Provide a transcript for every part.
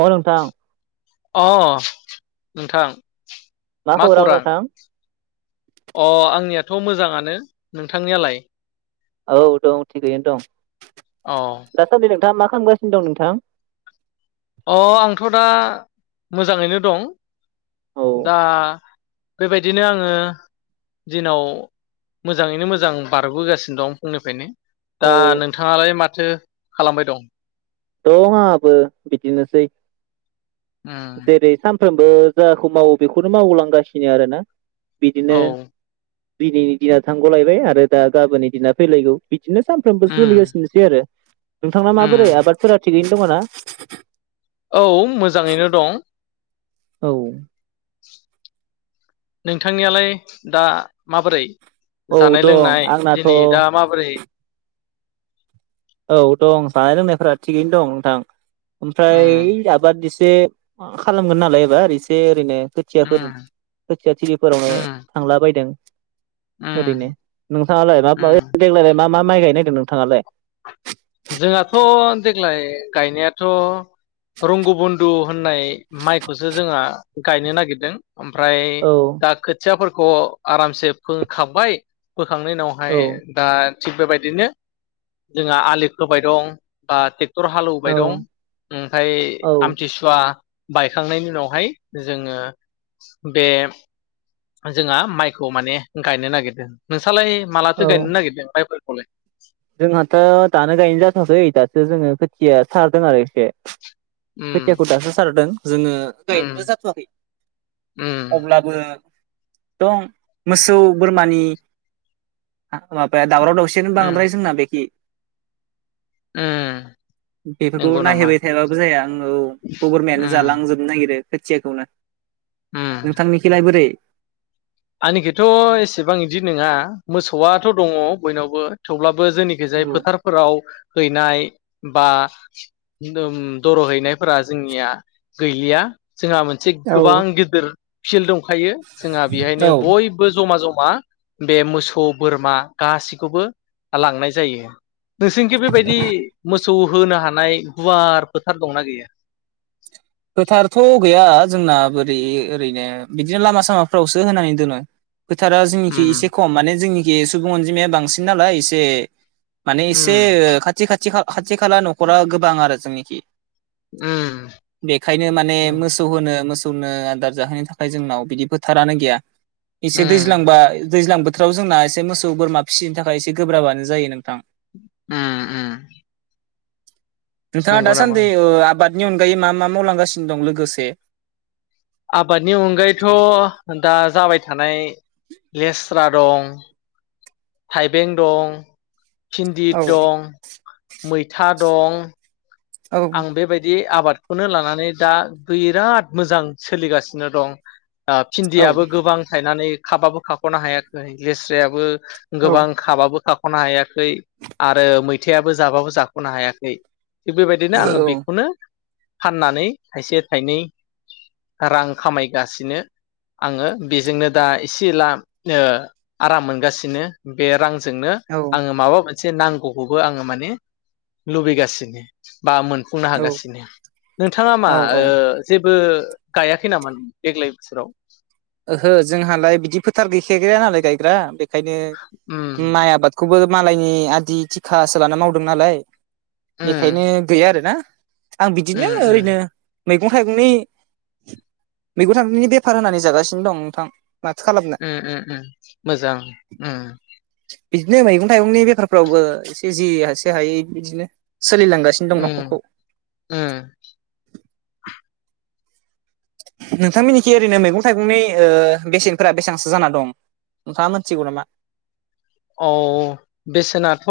अ नोंथां। अ नोंथां। मा खौरां नोंथां अ आंनियाथ' मोजाङानो नोंथांनियालाय? औ दं थिगैनो दं। अ दासान्दि नोंथाङा मा खामगासिनो दं नोंथां? अ आंथ' दा मोजाङैनो दं। औ दा बेबायदिनो आङो दिनाव मोजाङैनो मोजां बारबोगासिनो दं फुंनिफ्रायनो। दा औ नोंथाङालाय माथो खालामबाय दं? दं आंबो बिदिनोसै। उम जेरै सा सानफ्रोमबो जाखौ मावो बेखौनो मावलांगासिनो आरोना। औ बिदिनो दिनैनि दिना थांगलायबाय आरो दा गाबोननि दिना फैलायगौ। बिदिनो सानफ्रोमबो उम सोलिगासिनोसै आरो। नोंथां ना माबोरै उम आबाद? बा थिगैनो दंना? औ मोजाङैनो दं। औ। नोंथांनियालाय दा माबोरै? औ जानाय दं लोंनाय आंनाथ' दिनै दा औ माबोरै? औ दं जानाय लोंनायफोरा थिगैनो दं नोंथां। उम ओमफ्राय आबाद एसे खालामगोन नालाय एबार एसे ओरैनो। खोथियाफोर उम खोथिया थिरिफोरावनो उम थांला बायदों। उम ओरैनो नोंथाङालाय मा उम देग्लाय मा मा? माइ गायनायदों नोंथाङालाय? जोंहाथ देग्लाय गायनायाथ रंगुबन्न्दु होननाय माइखौसो जोंहा गायनो नागिरदों। ओमफ्राय औ दा खोथियाफोरखौ खौ आरामसे फोंखांबाय फोखांनायनि उनावहाय औ दा थिग बेबायदिनो जोंहा आलि होबाय दं बा थि थर हालौउबाय औ दं ओमफ्राय औ आमथिसुवा बायखांनायनि उनावहाय जोङो बे जोंहा माइखौ माने गायनो नागिरदों नोंस सालाय मालाथो औ गायनो नागिरदों मायफोरखौ? फले जोंहाथ दानो गायनाय जाथवाखै दासो जोङो खोथिया सारदों आरो एसे उम खोथियाखौ दासो सारदों जोङो उम गायनोबो जाथवाखै उम अब्लाबो दं मोसौ बोरमानि माबाया दाउराव दाउसियानो उम बांद्राय बेखि उम बेफोरखौ नंगौ नामा नायहैबाय थायाबाबो जाया ओं औ बोरमायानो उम जालांजोबनो नागिरो खोथियाखौ ला नोंथांनिखलाय बोरै आंनिखिथ एसेबां बिदि नोङा मोसौआथ दङ बयनावबो थेवब्लाबो बो जोनिखि जाय फोथारफोराव हैनाय बा नोम दर हैनायफोरा जोंनिया गैलिया जोंहा मोनसे औ गोबां गिदिर सिलदुं खायो जोंहा नो औ बो जमा जमा बे मोसौ बोरमा गाैसैखौबो लांनाय जायो । नोंसिनिखि बेबायदि मो सौ होनो हानाय गुवार फोथार दंना गैया? फोथारथ गैया जोंना बोरै ओरैनो बिदिनो लामा सामाफ्रावसो होनानै दोनो। फोथारा जोंनिखि उम एसे खम माने जोंनि ए सुबुं अनजिमाया बांसिन नालाय एसे माने इसे उम ओ खाथि खाथि खा खाथि खाला नखरा गोबां आरो जोंनिखि। उम बेखायनो माने उम मोसौ होनो मोसौ खौनो आदार जाहोनो थाखाय जोंनाव बिदि फोथारानो गैया। एसे उम दैज्लांबा दैज्लां बोथोराव जोंना एसे मोसौ बोरमा फिसिनो थाखाय एसे गोब्राबानो जायो नोंथां। उम उम। नोंथाङा नंगौ नामा दासान्दि ओ आबाद बेनि अनगायै मा मा मावलांगासिनो दं लोगोसे आबादनि अनगायैथ दा जाबाय थानाय लेस्रा दं। थाइबें दं। फिन्दि औ दं। मैथा दं आं बेबायदि आबादखौनो लानानै दा बिराद मोजां सोलिगासिनो दं। औ फिन्दियाबो गोबां थायनानै खाबाबो खाखनो हायाखै लेस्रायाबो औ गोबां खाबाबो खा खनो हायाखै आरो मैथायाबो जाबाबो जाखनो हायाखै बे बो बिदिनो आङो बेखौनो फाननानै थाइसे थाइनै रां खामायगासिनो आङो बेजोंनो दा एसे एला ओ आराम मोनगासिनो बे रां जोंनो आङो माबा मोन से नांगौखौबो आङो माने लुबैगासिनो। बा मोनफुंनो औ हागासिनो नोंथाङा मा औ औ ओ जेब बो गायाखै नामा देग्लाय बोसोराव? ओहो जोंहालाय बिदि फोथार गैखायाखै नालाय गायग्रा ओंखायनो उम माइ आबाद खौबो मालायनि आदि थिखासो लाना मावदों नालाय उम बेखायनो गैया आरो ना। आं उम बिदिनो उम ओरैनो मैगं थाइगंनि मैगं थाइगंनि बेफार होनानै जागासि नो दं नोंथां। माथो खालामनो उम उम उम मोजां उम बिदिनो मैगं थाइगंनि बेफारफ्रावबो इसे जि हासे हायो बिदिनो। सोलिलांगासिनो दं उम नखरखौ उम नोंथांमिननिखि ओरैनो मैगं थाइगंनि ओ बेसेनफोरा बेसांसो जाना दं नोंथाङा मोनथिगौ नामा? औ बेसेनाथ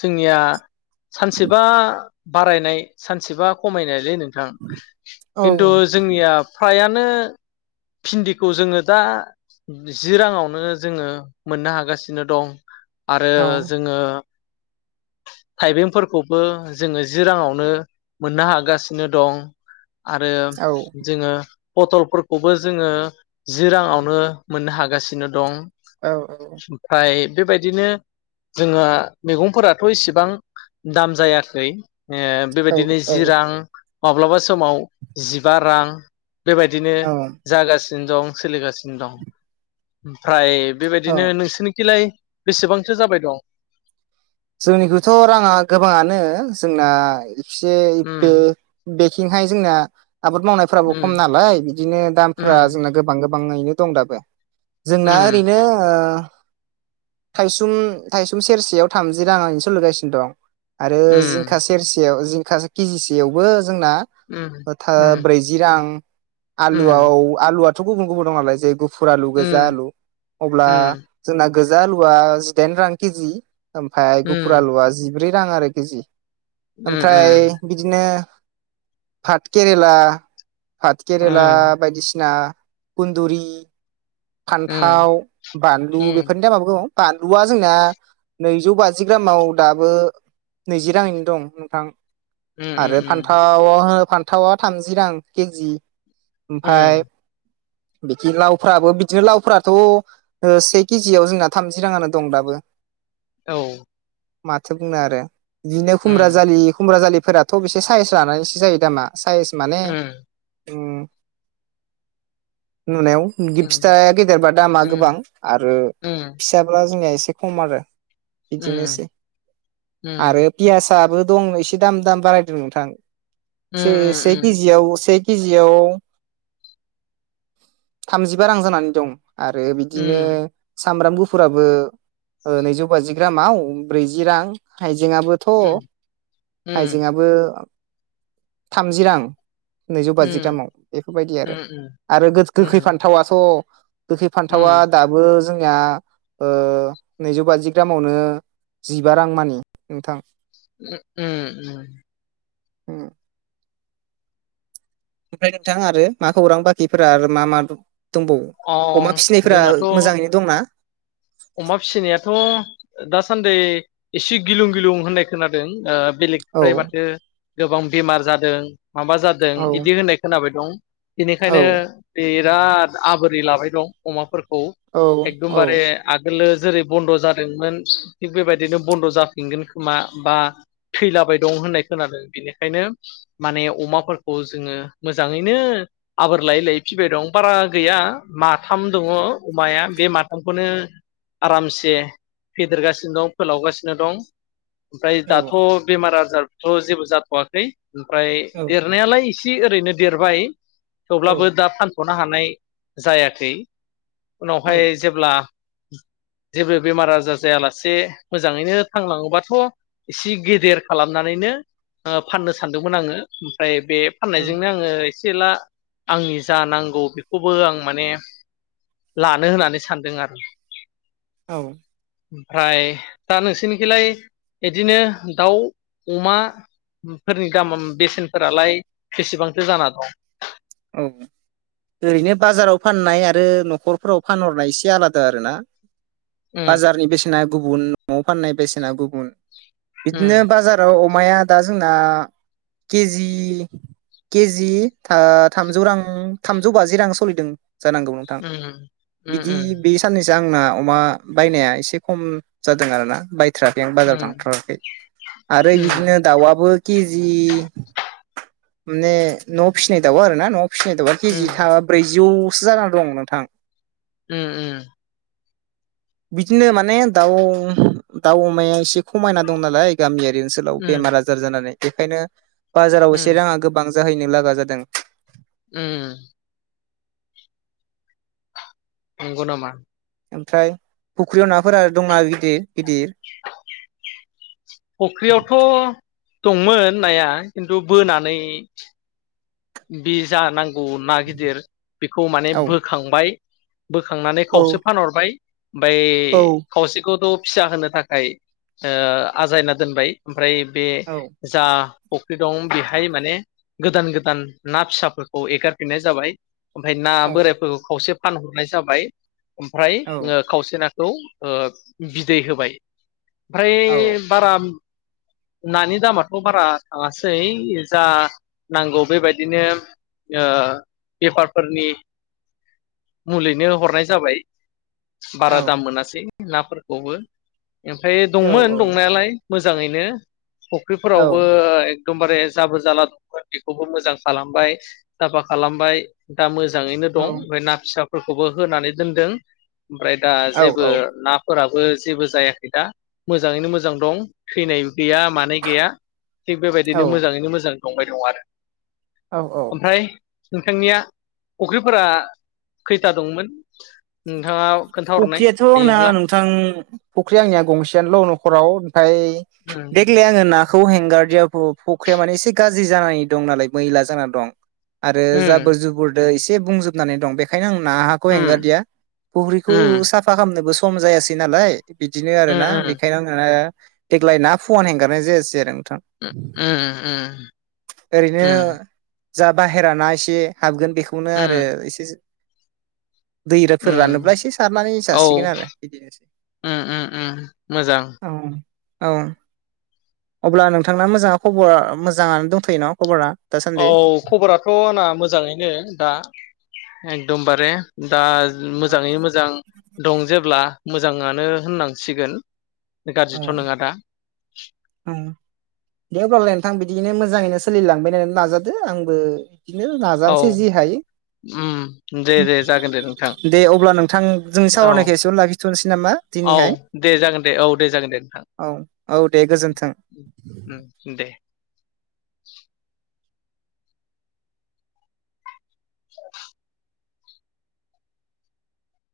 जोंनिया सानसेबा बारायनाय सानसेबा खमायनायलै नों थां औ किन्तु जोंनिया फ्राया नो भिन्दिखौ जोङो दा जि राङावनो जोङो। मोननो हागासिनो दं। आरो औ जोङो थाइबेंफोरखौबो जोङो जि राङावनो मोननो हागासिनो दं। आरो औ जोङो पटलफोरखौबो जोङो जि राङावनो मोननो हागासिनो दं। औ औ ओमफ्राय बेबायदिनो जोंहा मैगंफोराथ इसेबां दाम जायाखै ए बेबायदिनो औ जि रां माब्लाबा समाव जिबा रां बेबायदिनो औ जागासिनो दं। सोलिगासिनो दं ओमफ्राय औ बेबायदिनो नोंसोर निखिलाय? बेसेबांथो जाबाय दं? जोंनिखौथ राङा गोबाङानो जोंना से बे उम बे थिंहाय जोंना आबाद मावनायफ्राबो खम उम नालाय बिदिनो दामफोरा उम जोंना गोबां गोब बाङैनो दं दाबो। जोंना उम ओरैनो ओ थाइसुम थाइसुम सेरसेयाव थामजि राङानो सोलगासिनो दं। आरो जिंखा उम सेरसेयाव जि काज केजिसेयावबो जोंना उम ओ था उम ब्रैजि रां आलुआव उम आलुआथ थु गुबुन गुबुनाव मालाय जे गु फुर आलु गोजा उम आलु अब्ला उम जोंना गोजा आलुवा जिदाइन रां केजि। ओमफाय गुफुर उम आलुआ जिब ब्रै रां आरो केजि । उम ओमफ्राय बिदिनो फाटकेरेला फातकेेरेला उम बायदिसिना खुन्दुरि उम फान्थाव, बानलु बेफोरनि दामाबो गोबाव बानलुवा जोंना नैजौ बाजि ग्रामाव दाबो नैजि राङैनो दं नोंथां उम आरो फान्थावा फान्थावा थामजि रां केजि ओमफाय उम बिखि लावफ्राबो बिदिनो लावफ्राथ'ओ से केजियाव जोंना थामजि राङानो दं दाबो औ माथो बुंनो आरो बिदिनो खुमब्रा उम जालि खुमब्रा जालि फोराथ' बेसे साइस लानानैसो जायो दामा सायस माने उम उम नुनायाव उम गि-फिथाया गेदेरबा दामा उम गोबां आरो उम फिसाब्ला जोंनिया एसे खम आरो बिदिनोसै आरो उम पियास याबो दं एसे दाम-दाम बारायदों नोंथां । उम उम से-से केजियाव से केजियाव थामजिबा रां जानानै दं । आरो बिदिनो सामब्राम गुफुर फोराबो ओ नैजौ बाजि ग्रामाव ब्रैजि रां हाय जेंआबोथ' हाइजेंआबो थामजि रां नैजौ बाजि ग्रामाव बेफोरबायदि आरो आरो गो-गोखै फान्थावाथ' गोखै फान्थावा उम उम दाबो जोंनिया ओ नैजौ बाजि ग्रामावनो जिबा रां मानि नोंथां उम उम उम ओमफ्राय नोंथां आरो मा खौरां बाखिफोरा आरो मा मा दं अ जोंनाथ' मोजाङैनो दंना अमा फिनायाथ' दासान्दै एसे गिलुं गिलुं होननाय खोनादों ओ बेलेग औ फ्राय माथो गोबां बेमार जादों माबा जादों औ बिदि होननाय खोनाबाय दं औ बेनिखायनो बेयो जाथ आबोरै लाबाय दं अमाफोर औ एकदमबारे औ आगोलो जेरै बन्द जादोंमोन थिग बेबायदिनो बन्द जाफिनगोन खोमा बा थैलाबाय दं होननाय खोनादों बेनिखायनो माने अमाफोरखौ जोङो मोजाङैनो आबोर लायै लायै फिसिबाय दं बारा गैया माथाम दङ अमाया बे माथामखौनो आरामसे फेदेरगासिनो दं फोलावगासिनो दं। ओमफ्राय औ दाथ बेमार आजार थ जेबो जाथवाखै। ओमफ्राय देरनायालाय एसे इसे ओरैनो देरबाय। औ थेवब्लाबो दा फान थनो हानाय जायाखै। औ उनावहाय जेब्ला जेबो बेमार आजार जायालासे मोजाङैनो थांलाङोबाथ एसे गेदेर खालामनानैनो ओ फाननो सानदोंमोन आङो ओमफ्राय बे फाननायजोंनो आङो एसे एसै एला आंनि जा नांगौ बे खौबो आं माने लानो होननानै सानदों आरो औ ओमफ्राय दा नोंसोरनिखिलाय बिदिनो दाउ अमाफोरनि दाम बेसेनफोरालाय बेसेबांथो जाना दं? औ ओरैनो बाजाराव फाननाय आरो नखरफोराव फानहरनाय एसे आलादा आरोना उम बाजारनि बेसेना गुबुन नआव फाननाय बेसेना गुबुन बिदिनो उम बाजाराव अमाया दा जोंना केजि केजि था थामजौ रां थामजौ बाजि रां सोलिदों। जानांगौ नोंथां उम बिदि बे साननैसो आंना अमा बायनाया एसे खम जादों आरोना बाय थ्राखै आं बाजाराव उम थांथाराखै आरो उम बिदिनो दाउआबो केजि ने नवाव फिसिनाय दाउआ आं ना न फिसिनाय दाउआ उम केजि थाम ब्रैजौ सो जानानै दं नोंथां। उम उम। बिदिनो माने दाउ दाउ अमाया एसे खमायना दं नालाय। गामियारि ओनसोलाव उम बेमार आजार जानानै। बेखायनो बाजाराव उम एसे राङा गोबां जाहैनो लागा जादों। उम उम। नंगौनामा। ओमफ्राय फुख्रियाव नाफोरा दंना गिदिर। गिदिर। फख्रि आवथ' तत दंमोन नाया खिन्थु बोनानै बे जानां अ' ना गिदिर बेखौ माने औ बोखांबाय बोखांनानै औ खावसे फानहरबाय। बोय औ खावसेखौथ' फिसा होनो थाखाय ओ आजायना दोनबाय। ओमफ्राय बे औ जा फख्रि दं बेहाय माने गोदान गोदान। ना फिसाफोरखौ एगारफिननाय जाबाय। ओमफ्राय ना बोरायफोरखौ खावसे फानहरनाय जाबाय। ओमफ्राय औ ओ खावसेना खौ ओ बिदै होबाय। औ ओमफ्राय बारा नानि दामाथ' बारा थाङासै जा नांगौ बेबायदिनो ओ बेफारफोरनि मुलैनो हरनाय जाबाय। बारा दाम मोनासै। नाफोरखौबो ओमफ्राय औ दंमोन दंनायालाय। मोजाङैनो। औ फुख्रिफोरावबो एकदमबारे जाबोर जाला दंमोन बेखौबो मोजां खालामबाय साफा खालामबाय दा मोजां मोजाङैनो दं ओमफ्राय ना फिसा फोरखौबो होनानै दोनदों। ओमफ्राय दा जेबो नाफोरा ओ जेबो जायाखै दा मोजाङैनो मोजां दं थैनाय गैया माने गैया थिग औ बेबायदिनो मोजाङैनो मोजां संबाय दं आरो औ औ। ओमफ्राय नोंथांनिया फख्रिफोरा खैथा दंमोन? नोंथाङा खोन्थाहरनाय फख्रियाथ' आंना हायोब्ला नोंथां फख्रिया आंनिया गंसेयानोल' नख'राव। फाय उम देग्लाय आङो नाख खौ हेंगारदियाब फ' फख्रिया माने एसे गाज्रि जानाय दं नालाय मैला जाना दं। आरो उम जाबोर-जुबुर एसे बुंजोबनानै दं बेखायनो आं नाखौ उम हेंगारदिया। फख्रिखौ उम साफा खाम खालामनोबो सम जायासै नालाय बिदिनो आरो उम ना उम बेखायनो आङो देग्लाय ना फुवान हेंगारनाय जायासै आरो आं। थां उम उम ओरैनो उम जा बाहेरा ना एसे हाबगोन बेख बेखौनो आरो उम एसे जो दै फोरानोब्ला उम एसे सारनानै औ जासिगोन उम आरो बिदिनोसै उम उम, मोजां। औ औ अब्ला नोंथांना मोजाङा खबर मोजाङानो दंथयो ना खबरा? दासान्दि? औ खबराथ‌ आंना मोजाङैनो दा। एकदम बारे दा मोजाङै मोजां दं जेब्ला मोजाङानो होननांसिगोन औ गाज्रिथ' नङा दा औ दे हब्लालाय नोंथां बिदिनो मोजाङैनो सोलिलांबायनानै नाजादो आंबो बिदिनो औ नाजानोसै जि हायो उम दे दे जागोन दे नोंथां दे अब्ला नोंथां जोंनि औ सावरायनायखो एसेयावनो लाखिथ'निसै नामा औ दिनैहाय। दे जागोन दे औ दे जागोन दे नोंथां औ औ दे गोजोन्थों। उम दे। [unintelligible] औ